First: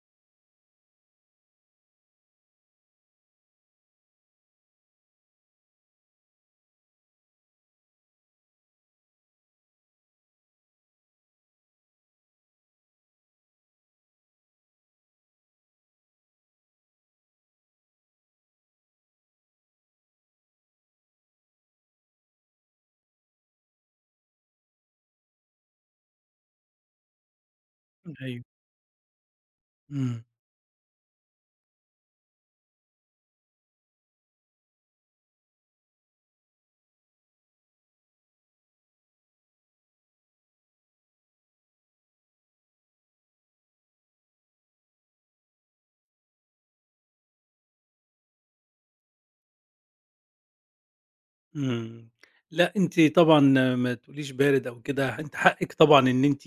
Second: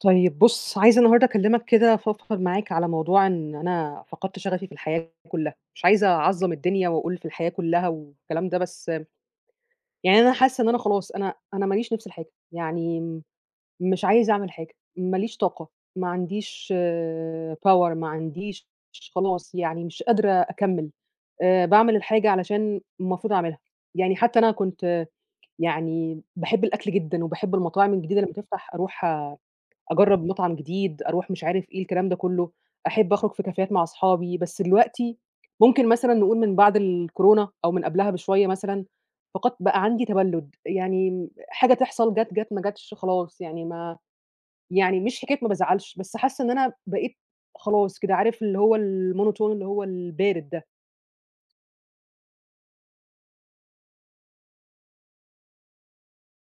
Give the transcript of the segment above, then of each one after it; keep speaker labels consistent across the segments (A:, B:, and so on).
A: طيب بُص، عايزة النهارده أكلّمك كده، أفضفض معاك على موضوع إن أنا فقدت شغفي في الحياة كلّها، مش عايزة أعظّم الدنيا وأقول في الحياة كلّها والكلام ده، بس، يعني أنا حاسّة إن أنا خلاص، أنا أنا ما ليش نِفْس لحاجة، يعني، مش عايزة أعمل حاجة، ما ليش طاقة، ما عنديش آآ power ما عنديش، خلاص يعني مش قادرة أكمل، آآ باعمل الحاجة علشان المفروض أعملها، يعني حتّى أنا كُنت يعني باحب الأكل جدًا، وباحب المطاعم
B: امم
A: الجديدة لمّا
B: أيوه.
A: تفتح، أروح
B: امم.
A: أجرّب مطعم جديد، أروح مش عارف إيه، الكلام ده كلّه، أحب أخرج في كافيهات مع أصحابي، بس دلوقتي، ممكن مثلًا نقول من بعد الكورونا، أو من قبلها بشوية مثلًا، فقدت بقى عندي تبلّد، يعني حاجة تحصل، جات جات، ما جاتش خلاص يعني ما، يعني مش حكاية ما بازعلش، بس حاسّة إن أنا بقيت، خلاص كده، عارف اللي هو الmonotone اللي هو البارد ده.
B: امم، لأ أنتِ طبعًا ما تقوليش بارد أو كده، أنتِ حقِك طبعًا إن أنتِ،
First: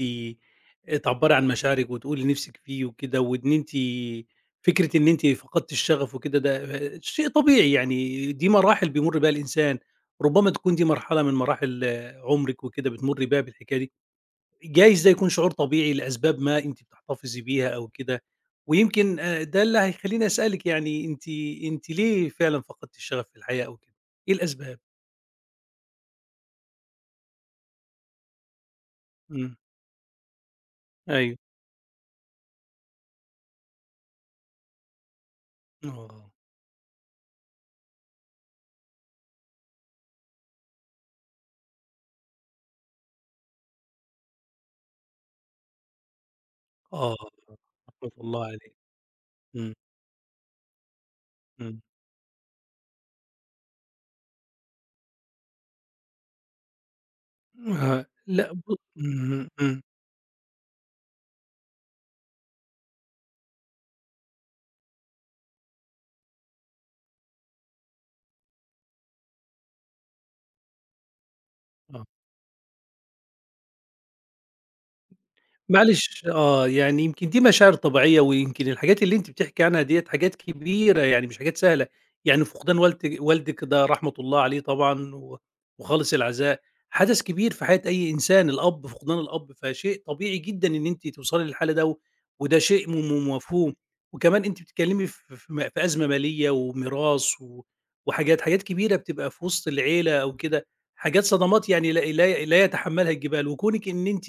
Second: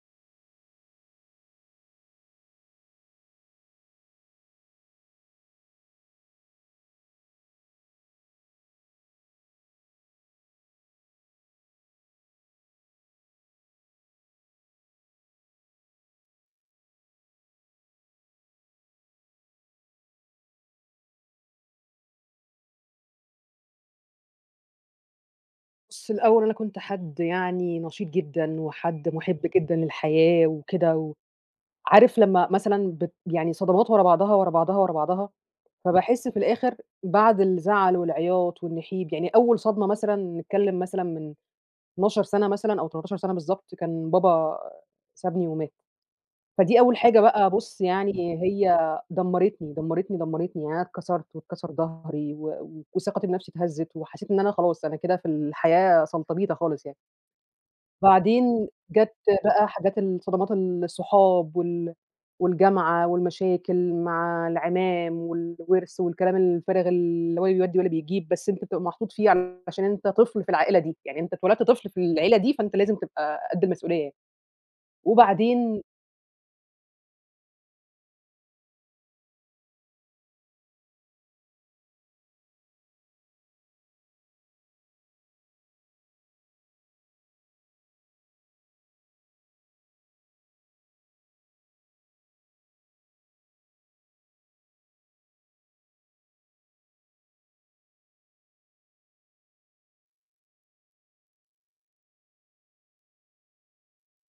B: آآ تعبري عن مشاعرِك، وتقولي اللي نِفْسِك فيه وكده، وإن أنتِ، فكرة إن أنتِ فقدتِ الشغف وكده، ده آآ شيء طبيعي، يعني دي مراحل بيمر بيها الإنسان، ربما تكون دي مرحلة من مراحل عمرِك، وكده بتمري بيها بالحكاية دي، جايز ده يكون شعور طبيعي لأسباب ما أنتِ بتحتفظي بيها أو كده، ويمكن آآ ده اللي هيخليني أسألِك يعني، أنتِ أنتِ ليه فعلًا فقدتِ الشغف في الحياة أو كده، إيه الأسباب؟
A: بُص الأوّل أنا كُنت حد يعني نشيط جدًا، وحد مُحِب
B: امم.
A: جدًا للحياة وكده و
B: أيوه.
A: عارف لمّا مثلًا بت يعني صدمات ورا بعضها، ورا بعضها، ورا بعضها،
B: آه.
A: فباحِس في الآخر بعد الزعل والعياط والنحيب يعني أوّل صدمة مثلًا نتكلّم مثلًا من 12 سَنة مثلًا، أو 13 سَنة بالضبط كان بابا سابني ومات. فدي أوّل
B: آه،
A: حاجة بقى بُص
B: رحمة
A: يعني
B: الله عليه.
A: هي دمّرتني،
B: امم.
A: دمّرتني، دمّرتني، يعني أنا اتكسرت واتكسر
B: امم.
A: ضهري و وثقتي بنَفْسي اتهزت، وحسّيت إن أنا خلاص، أنا كده في الحياة سلطبيطة خالص يعني.
B: ما لأ ب
A: بعدين جات
B: امم،
A: بقى
B: امم.
A: حاجات الصدمات الصحاب، وال والجامعة، والمشاكل مع العمام، والوِرث، والكلام الفارغ اللي هو لا بيودي ولا بيجيب، بس أنت بتبقى محطوط فيه علشان أنت طفل في العائلة دي، يعني أنت اتولدت طفل في
B: آه.
A: العيلة دي فأنت لازم تبقى قد المسؤوليّة يعني. وبعدين
B: معلش، آه يعني يمكن دي مشاعر طبيعيّة، ويمكن الحاجات اللي أنتِ بتحكي عنها ديّة حاجات كبيرة يعني مش حاجات سهلة، يعني فقدان والدِ والدِك ده رحمة الله عليه طبعًا، و وخالص العزاء، حدث كبير في حياة أي إنسان، الأب، فقدان الأب فشيء طبيعي جدًا إن أنتِ توصلي للحالة ده، وده شيء م م مفهوم، وكمان أنتِ بتتكلّمي ف ف م في أزمة مالية وميراث و وحاجات حاجات كبيرة بتبقى في وسط العيلة أو كده، حاجات صدمات يعني لا لا لا يتحمّلها الجبال وكونِك إن أنتِ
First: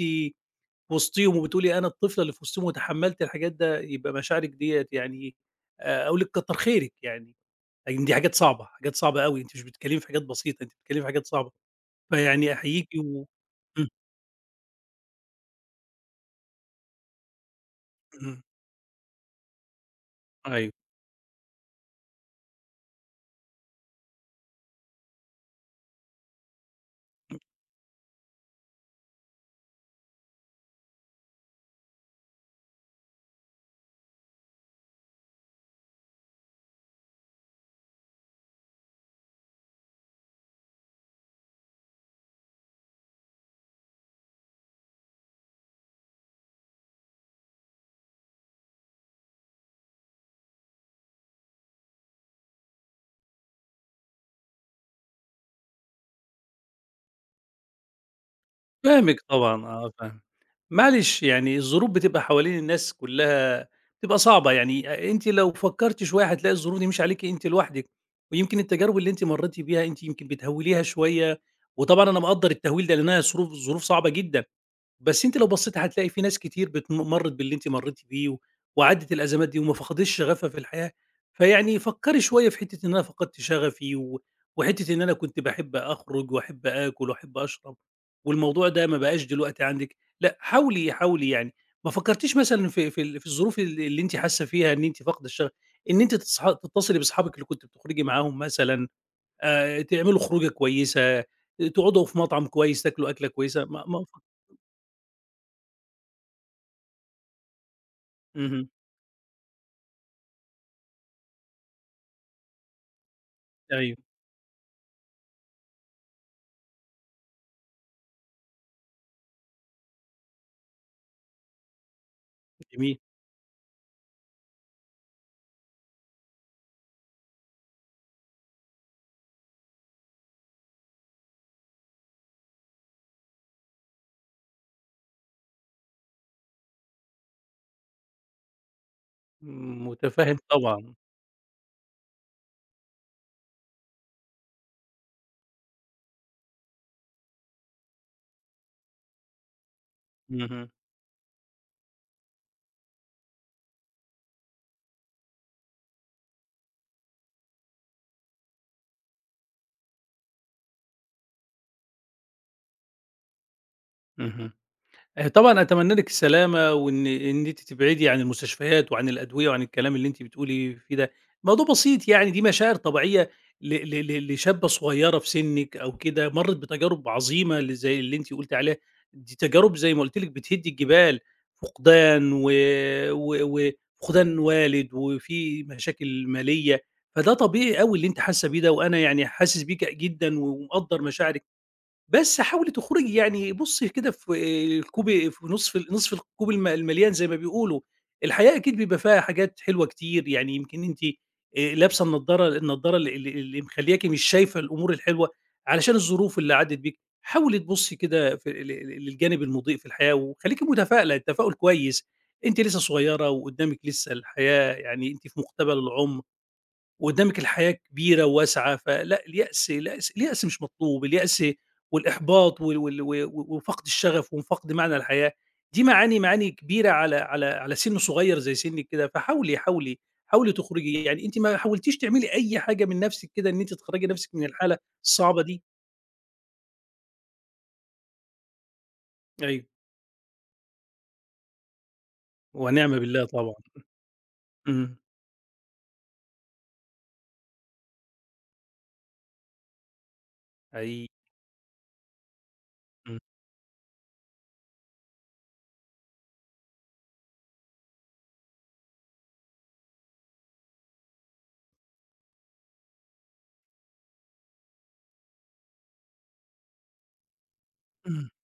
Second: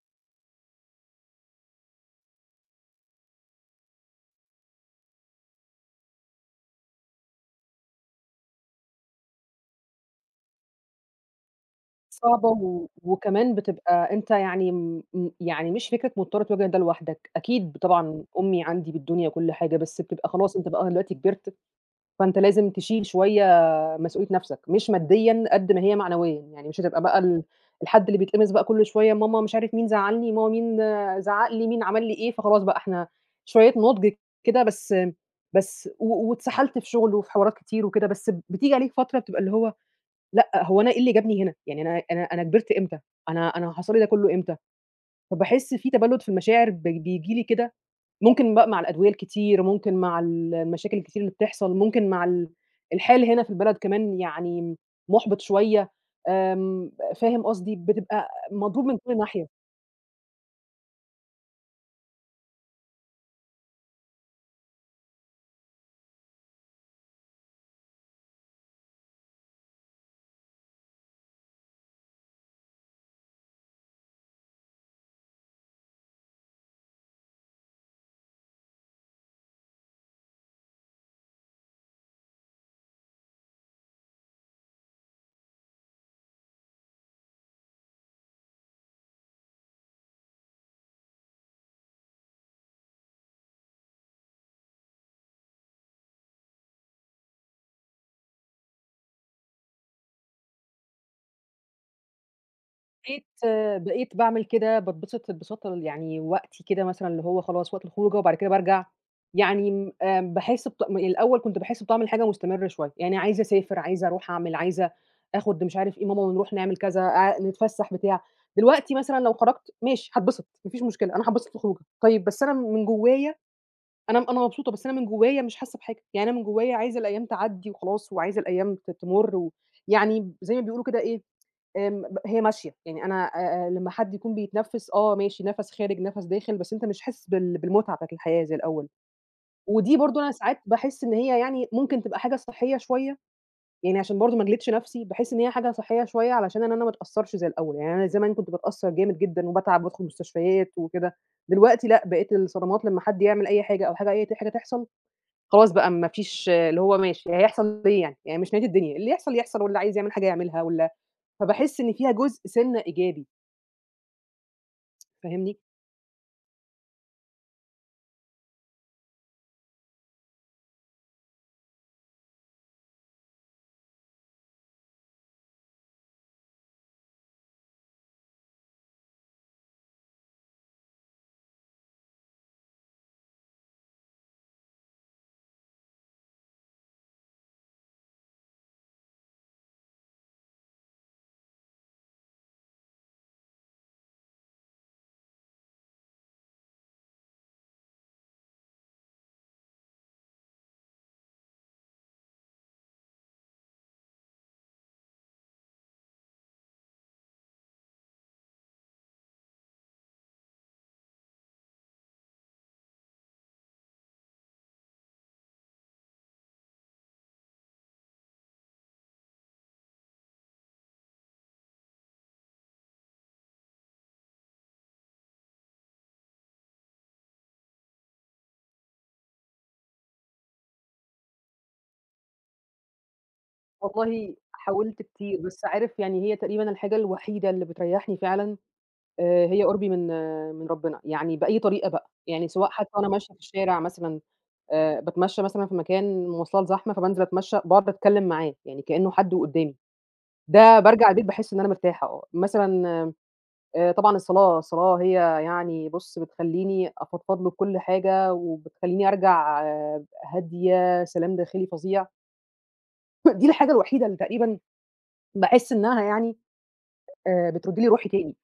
B: وسطيهم وبتقولي "أنا الطفلة اللي في وسطيهم." وتحمّلت الحاجات ده يبقى مشاعرك ديّة يعني آآ أقول لِك كتّر خيرك يعني، يعني دي حاجات صعبة، حاجات صعبة أوي أنتِ مش بتتكلّمي في حاجات بسيطة أنتِ بتتكلّمي في حاجات صعبة،
A: صعبة
B: فيعني
A: و
B: أحيّيكِ و
A: وكمان
B: امم.
A: بتبقى أنت يعني امم م يعني مش فكرة مضطر تواجه ده لوحدك، أكيد طبعًا
B: امم.
A: أمي عندي بالدنيا وكل حاجة، بس بتبقى خلاص أنت
B: أيوه.
A: بقى دلوقتي كبرت، فأنت لازم تشيل شويّة مسؤوليّة نَفْسك. مش ماديًا قد ما هي معنويًا، يعني مش هتبقى بقى ال
B: [unintelligible]
A: الحد اللي بيتقمص بقى كل شويّة، ماما مش عارف مين زعلّني، ماما مين زعّق لي، مين عمل لي إيه، فخلاص بقى إحنا شويّة نضج كده بس بس و واتسحلت في شغل وفي حوارات كتير وكده، بس بتيجي عليك فترة بتبقى اللي هو لأ هو أنا إيه اللي جابني هنا؟ يعني أنا أنا أنا كبرت إمتى؟ أنا أنا حصل لي ده كلّه إمتى؟ فباحِس في تبلّد في المشاعر بي بييجي لي كده، ممكن بقى مع الأدوية الكتير، ممكن مع ال المشاكل الكتير اللي بتحصل، ممكن مع ال الحال هنا في البلد كمان يعني مُحبِط شويّة، آمم فاهم قصدي؟ بتبقى مضروب من
B: فاهمِك
A: كل ناحية.
B: طبعًا، آه فاهمِك. معلش، يعني الظروف بتبقى حوالين الناس كلّها، بتبقى صعبة، يعني آآ أنتِ لو فكرتِ شويّة هتلاقي الظروف دي مش عليكِ أنتِ لوحدِك، ويمكن التجارب اللي أنتِ مرّيتِ بيها أنتِ يمكن بتهوّليها شويّة، وطبعًا أنا مقدّر التهويل ده لأنها ظروف ظروف صعبة جدًا، بس أنتِ لو بصّيتِ هتلاقي في ناس كتير بت مرّت باللي أنتِ مرّيتِ بيه و وعدّت الأزمات دي وما فقدتش شغفها في الحياة. فيعني فكّري شويّة في حتّة إن أنا فقدت شغفي و وحتّة إن أنا كنت باحب أخرج، وأحب آكل، وأحب أشرب، والموضوع ده ما بقاش دلوقتي عندِك، لأ حاولي، حاولي يعني. ما فكّرتيش مثلًا في في ال في الظروف ال اللي أنتِ حاسّة فيها إن أنتِ فاقدة الشغف، إن أنتِ تصح تتصلي بصحابِك اللي كُنتِ بتخرجي معاهم مثلًا، آآ تعملوا خروجة كويّسة، تقعدوا في مطعم كويّس، تاكلوا
A: بقيت
B: أكلة كويّسة ما ما
A: بقيت
B: ف
A: باعمل كده، باتبسط انبساط ال يعني وقتي كده مثلًا اللي هو خلاص وقت الخروجة، وبعد كده
B: اهم.
A: بارجع، يعني امم آآ باحِس بطع الأوّل كُنت باحِس بطعم حاجة مستمر شويّة. يعني عايزة أسافر،
B: أيوه.
A: عايزة أروح أعمل، عايزة آخد مش عارف إيه ماما ونروح نعمل كذا، اع نتفسح، بتاع. دلوقتي مثلًا لو خرجت ماشي هاتبسط، ما فيش مشكلة، أنا هاتبسط في الخروجة، طيّب بس أنا م من
B: جميل.
A: جوّايا، أنا أنا مبسوطة، بس أنا من جوّايا مش حاسّة بحاجة، يعني أنا من جوّايا عايزة الأيّام تعدّي وخلاص، وعايزة الأيّام ت تمر و يعني زي ما بيقولوا كده إيه، آمم ب هي ماشية، يعني أنا آآ آآ لمّا حد يكون بيتنفّس آه ماشي نَفْس خارج، نَفْس داخل، بس أنت مش حاسس بال بالمتعة بتاعة الحياة زي الأوّل.
B: امم
A: ودي برضه أنا
B: مُتَفهِّم
A: ساعات
B: طبعًا.
A: باحِس إن هي يعني ممكن تبقى حاجة صحّية شويّة، يعني عشان برضه ما أجلدِش نَفْسي باحس إن هي حاجة صحيّة شويّة علشان أنا ما ما أتأثّرش زي الأوّل. يعني أنا زمان كُنت بتأثّر جامد جدًا، وباتعب، وبادخل
B: اهم.
A: مستشفيات وكده، دلوقتي لأ بقيت الصدمات لمّا حد يعمل أي حاجة، أو حاجة أي ت حاجة تحصل، خلاص بقى ما فيش اللي هو ماشي هيحصل إيه يعني؟ يعني مش نهاية الدنيا اللي يحصل يحصل، واللي عايز يعمل حاجة يعملها، وال فباحِس إن فيها جزء سِنّة إيجابي.
B: اهم. آآ
A: فاهمني؟
B: طبعًا أتمنى لِك السلامة، وإن إن أنتِ تبعدي عن المستشفيات وعن الأدوية وعن الكلام اللي أنتِ بتقولي فيه ده، موضوع بسيط يعني دي مشاعر طبيعية ل ل لشابّة صغيّرة في سنِّك أو كده، مرّت بتجارب عظيمة ل زي اللي أنتِ قُلتِ عليها دي تجارب زي ما قُلت لِك بتهد الجبال فقدان و و وفقدان والد، وفي مشاكل مالية فده طبيعي أوي اللي أنتِ حاسّة بيه ده، وأنا يعني حاسس بيكِ جدًا ومقدّر مشاعرِك، بس حاولي تخرجي يعني بُصّي كده في الكوب في نصف نصف الكوب ال المليان زي ما بيقولوا، الحياة أكيد بيبقى فيها حاجات حلوة كتير يعني يمكن أنتِ آآ لابسة النضارة النضارة ال اللي اللي مخلّياكِ مش شايفة الأمور الحلوة علشان الظروف اللي عدت بيكِ، حاولي تبُصّي كده في ال ل للجانب المُضيء في الحياة وخلّيكِ متفائلة التفاؤل كويس أنتِ لسّه صغّيرة وقدامِك لسّه الحياة، يعني أنتِ في مقتبل العُمر، وقدامِك الحياة كبيرة وواسعة فلأ، اليأس اليأس اليأس مش مطلوب اليأس والإحباط وال وال و وفقد الشغف وفقد معنى الحياة، دي معاني معاني كبيرة على على على سِن صغير زي سنِّك كده فحاولي، حاولي، حاولي تخرجي يعني أنتِ ما حاولتيش تعملي أي حاجة من نفسِك كده إن أنتِ تخرّجي نفسِك
A: والله
B: من الحالة
A: حاولت كتير،
B: الصعبة دي؟
A: بس عارف يعني هي تقريبًا الحاجة الوحيدة اللي بتريّحني فعلًا آآ هي
B: أيوه.
A: قربي من آآ من ربنا، يعني بأي طريقة بقى يعني سواء حتّى
B: ونعمة
A: وأنا
B: بالله
A: ماشية في
B: طبعًا
A: الشارع مثلًا
B: امم، إمم.
A: آآ باتمشي مثلًا في مكان مواصلات زحمة فبانزل أتمشى، بأقعد أتكلم معاه يعني كأنّه حد وقدامي، ده
B: حقيقي.
A: بارجع البيت باحس إن أنا مرتاحة آه مثلًا آآ
B: إمم.
A: آآ طبعًا الصلاة الصلاة هي يعني بُص بتخلّيني أفضفض له بكُل حاجة وبتخلّيني أرجع هادية سلام داخلي فظيع. دي الحاجة الوحيدة اللي تقريبًا باحس إنها يعني آآ بترد لي روحي
B: إمم
A: تاني.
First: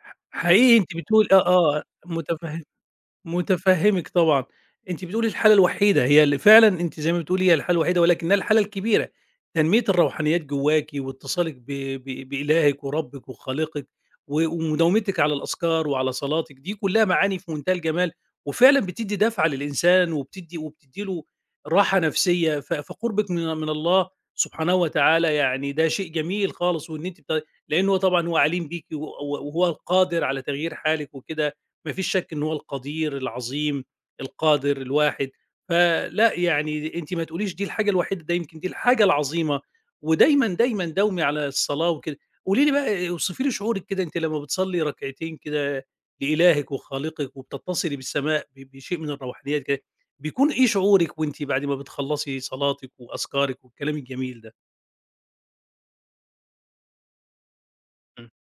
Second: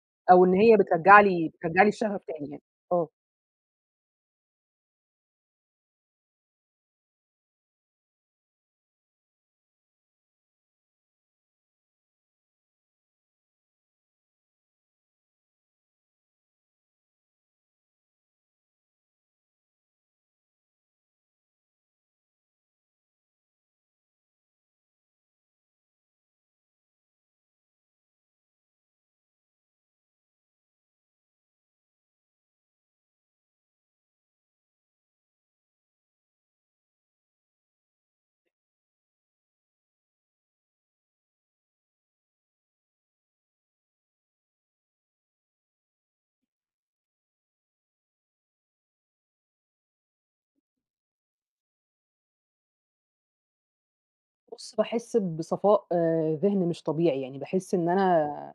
B: حق
A: أو إن
B: حقيقي
A: هي
B: أنتِ
A: بترجّع
B: بتقولي
A: لي
B: آه آه
A: بترجّع لي الشغف تاني
B: متفه
A: يعني آه.
B: متفهّمِك طبعًا، أنتِ بتقولي الحالة الوحيدة، هي اللي فعلًا أنتِ زي ما بتقولي هي الحالة الوحيدة، ولكنها الحالة الكبيرة تنمية الروحانيات جواكِ واتصالِك ب ب بإلاهِك وربِّك وخالقِك، وم ومداومتِك على الأذكار وعلى صلاتِك، دي كلّها معاني في منتهى الجمال، وفعلًا بتدّي دَفعة للإنسان وبتدّي وبتدّي له راحة نفسية ف فقربِك من من الله سبحانه وتعالى يعني ده شيء جميل خالص، وإن أنتِ ب لأنّه طبعًا هو عليم بيكِ و و وهو القادر على تغيير حالِك وكده، ما فيش شَك إن هو القدير العظيم القادر الواحد فلأ، يعني أنتِ ما تقوليش دي الحاجة الوحيدة، ده يمكن دي الحاجة العظيمة ودايمًا دايمًا داومي على الصلاة وكده. قولي لي بقى اوصفي لي شعورِك كده أنتِ لمّا بتصلّي ركعتين كده لإلاهِك وخالقِك وبتتصلي بالسماء ب بشيء من الروحانيات كده، بيكون إيه شعورِك وأنتِ بعد ما بتخلصي صلاتِك وأذكارِك والكلام الجميل ده؟
A: بُص، باحس بصفاء آآ ذهن مش طبيعي، يعني باحس إن
B: إمم.
A: أنا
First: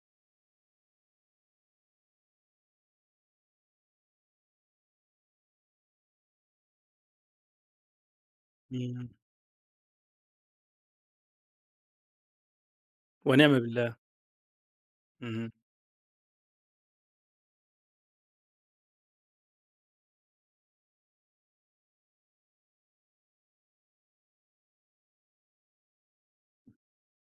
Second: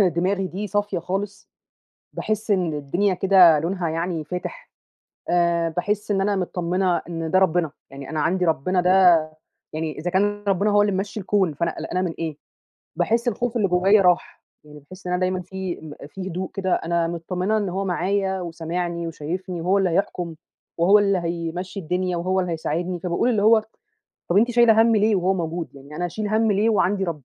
A: دماغي دي صافية خالص باحس إن الدنيا كده لونها يعني فاتح آآ باحس إن أنا متطّمنة إن ده ربنا، يعني أنا عندي ربنا ده
B: إمم.
A: يعني إذا كان ربنا هو اللي ممشّي الكون، فأنا قلقانة من إيه باحس الخوف
B: ونعمة
A: اللي
B: بالله.
A: جوايا راح، يعني باحس إن أنا دايمًا
B: اهم.
A: فيه م فيه هدوء كده أنا متطّمنة إن هو معايا وسامعني وشايفني وهو اللي هيحكم وهو اللي هيمشّي الدنيا وهو اللي هيساعدني، فباقول اللي هو: "طَب أنتِ شايلة هَم ليه وهو موجود؟ يعني أنا أشيل هَم ليه وعندي رب؟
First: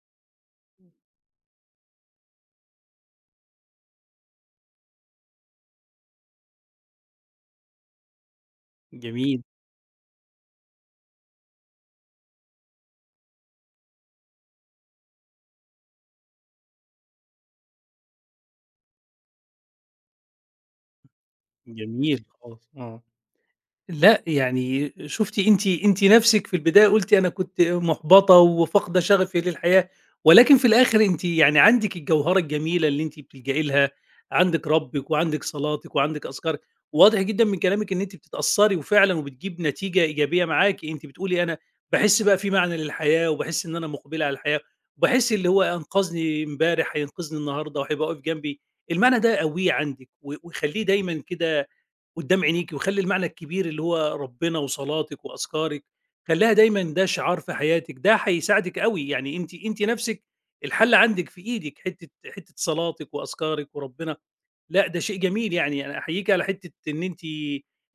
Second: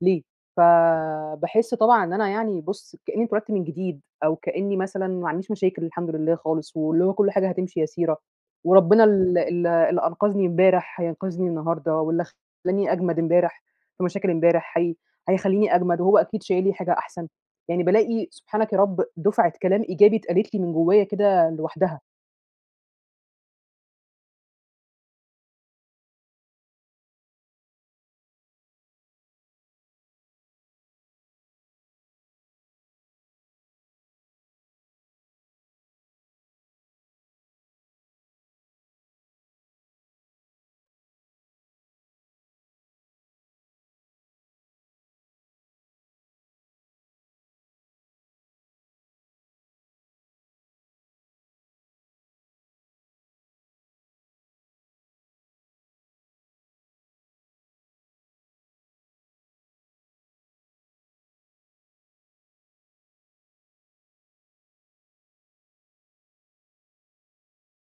A: ليه؟" فباحس طبعًا إن أنا يعني بُص كأنّي اتولدت من جديد، أو كأنّي مثلًا ما معنديش مشاكل الحمد لله خالص، واللي هو كل حاجة هتمشي يسيرة، وربنا ال
B: جميل.
A: ال اللي أنقذني امبارح هينقذني النهارده، واللي خلّاني أجمد امبارح في مشاكل امبارح هي هيخلّيني أجمد، وهو أكيد شايل لي حاجة أحسن. يعني بالاقي سبحانَك يا رب دُفعة كلام إيجابي اتقالت لي من جوايا كده لوحدها.
B: جميل خالص آه لأ، يعني شُفتِ أنتِ أنتِ نفسِك في البداية قُلتِ أنا كنت محبطة وفاقدة شغفي للحياة، ولكن في الآخر أنتِ يعني عندِك الجوهرة الجميلة اللي أنتِ بتلجئي لها، عندِك رِّبك وعندِك صلاتِك وعندِك أذكارِك، وواضح جدًا من كلامِك إن أنتِ بتتأثّري وفعلًا وبتجيب نتيجة إيجابية معاكِ أنتِ بتقولي أنا باحس بقى فيه معنى للحياة وباحس إن أنا مُقبلة على الحياة، وباحس اللي هو أنقذني امبارح هينقذني النهارده وهيبقى واقف جنبي. المعنى ده قوّيه عندِك و وخلّيه دايمًا كده قدام عينيكِ، وخلّي المعنى الكبير اللي هو ربنا وصلاتك وأذكارك، خلّيها دايمًا ده شعار في حياتِك، ده هيساعدِك أوي يعني أنتِ أنتِ نفسِك الحل عندِك في إيدِك حتّة حتّة صلاتِك وأذكارِك وربنا لأ، ده شيء جميل يعني أنا أحييك على حتّة إن أنتِ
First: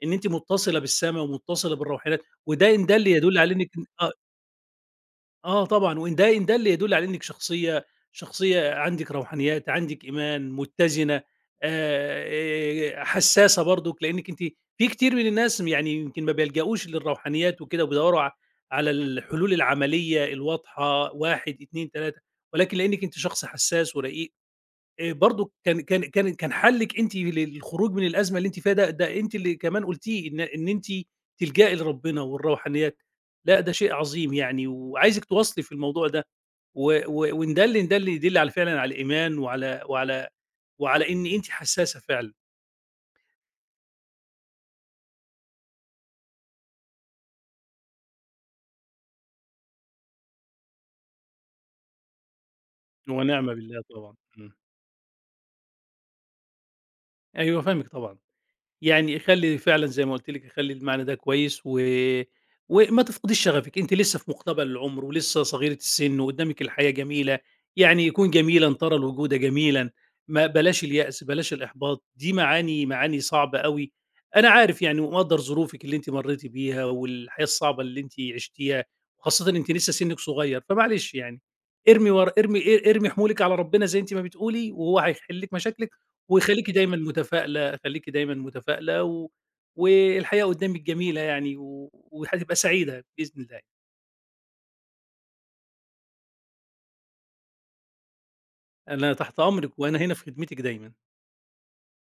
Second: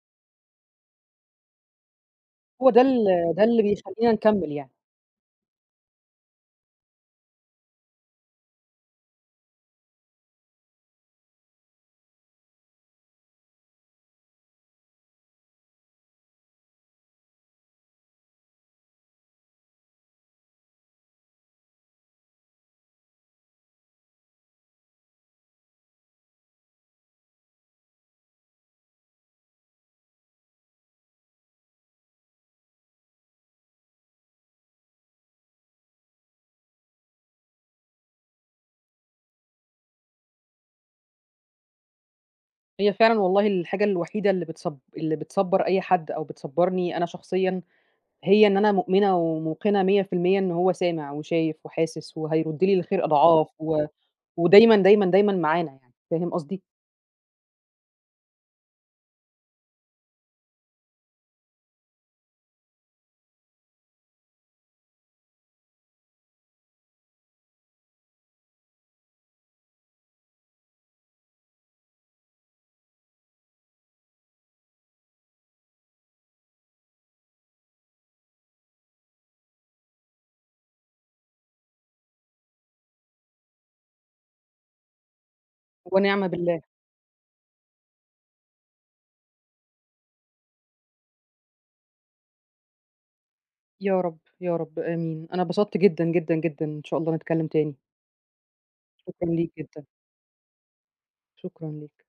B: إن أنتِ مُتصلة بالسما ومُتصلة بالروحانيات،
A: هو
B: وده
A: ده
B: إن
A: ال
B: دل يدل
A: ده
B: على
A: اللي
B: إنِّك أ
A: بيخلّينا نكمِّل يعني.
B: آه، طبعًا وإن ده إن دلّ يدلّ على إنِّك شخصية شخصية عندِك روحانيات، عندِك إيمان، متّزنة، آآ حسّاسة برضك، لإنِّك أنتِ في كتير من الناس م يعني يمكن ما بيلجؤوش للروحانيات وكده وبيدوّروا ع على الحلول العملية الواضحة 1، 2، 3 ولكن لإنِّك أنتِ شخص حسّاس ورقيق آآ برضك كان كان كان كان حلِّك أنتِ للخروج من الأزمة اللي أنتِ فيها ده، ده أنتِ اللي كمان قُلتيه إن إن أنتِ تلجئي لربنا والروحانيات، لأ ده شيء عظيم يعني وعايزِك تواصلي في الموضوع ده و و وإن دلّ إن دلّ يدلّ على فعلًا على الإيمان وعلى وعلى وعلى إن أنتِ حسّاسة فعلًا.
A: هي فعلًا والله الحاجة الوحيدة اللي بتصب اللي بتصبّر أي حد أو بتصبّرني أنا شخصيًا هي إن أنا مؤمنة وموقنة 100% إن هو سامع وشايف وحاسس وهيرُد لي الخير
B: ونعم
A: أضعاف
B: بالله
A: و
B: طبعًا، إمم.
A: ودايمًا، دايمًا، دايمًا معانا يعني فاهم قصدي؟
B: أيوه فاهمِك طبعًا، يعني خلّي فعلًا زَيّ ما قُلت لِك، خلّي المعنى ده كويس و وما تفقديش شغفِك أنتِ لسه في مُقتبل العمر، ولسه صغيرة السِن وقدّامِك الحياة جميلة، يعني كُن جميلًا ترى الوجود جميلًا، ما بلاش اليأس، بلاش الإحباط، دي معاني معاني صعبة أوي، أنا عارف يعني ومقدّر ظروفِك اللي أنتِ مرّيتِ بيها والحياة الصعبة اللي أنتِ عشتيها وخاصةً أنتِ لسه سِنِّك صغيّر، فمعلش يعني ارمي ورا ارمي ا ارمي حمولِك على ربنا زَيّ أنتِ ما بتقولي وهو هيحلّ لِك مشاكلِك
A: ونعم بالله.
B: ويخلّيكِ دايمًا متفائلة، خلّيكِ دايمًا متفائلة و والحياة قدّامِك جميلة يعني و وهتبقى سعيدة بإذن الله.
A: يا رب، يا رب آمين. أنا اتبسطت جدًا، جدًا، جدًا إن شاء الله نتكلم تاني.
B: أنا
A: شكرًا
B: تحت
A: ليك
B: أمرِك
A: جدًا.
B: وأنا هنا في خدمتِك دايمًا.
A: شكرًا ليك.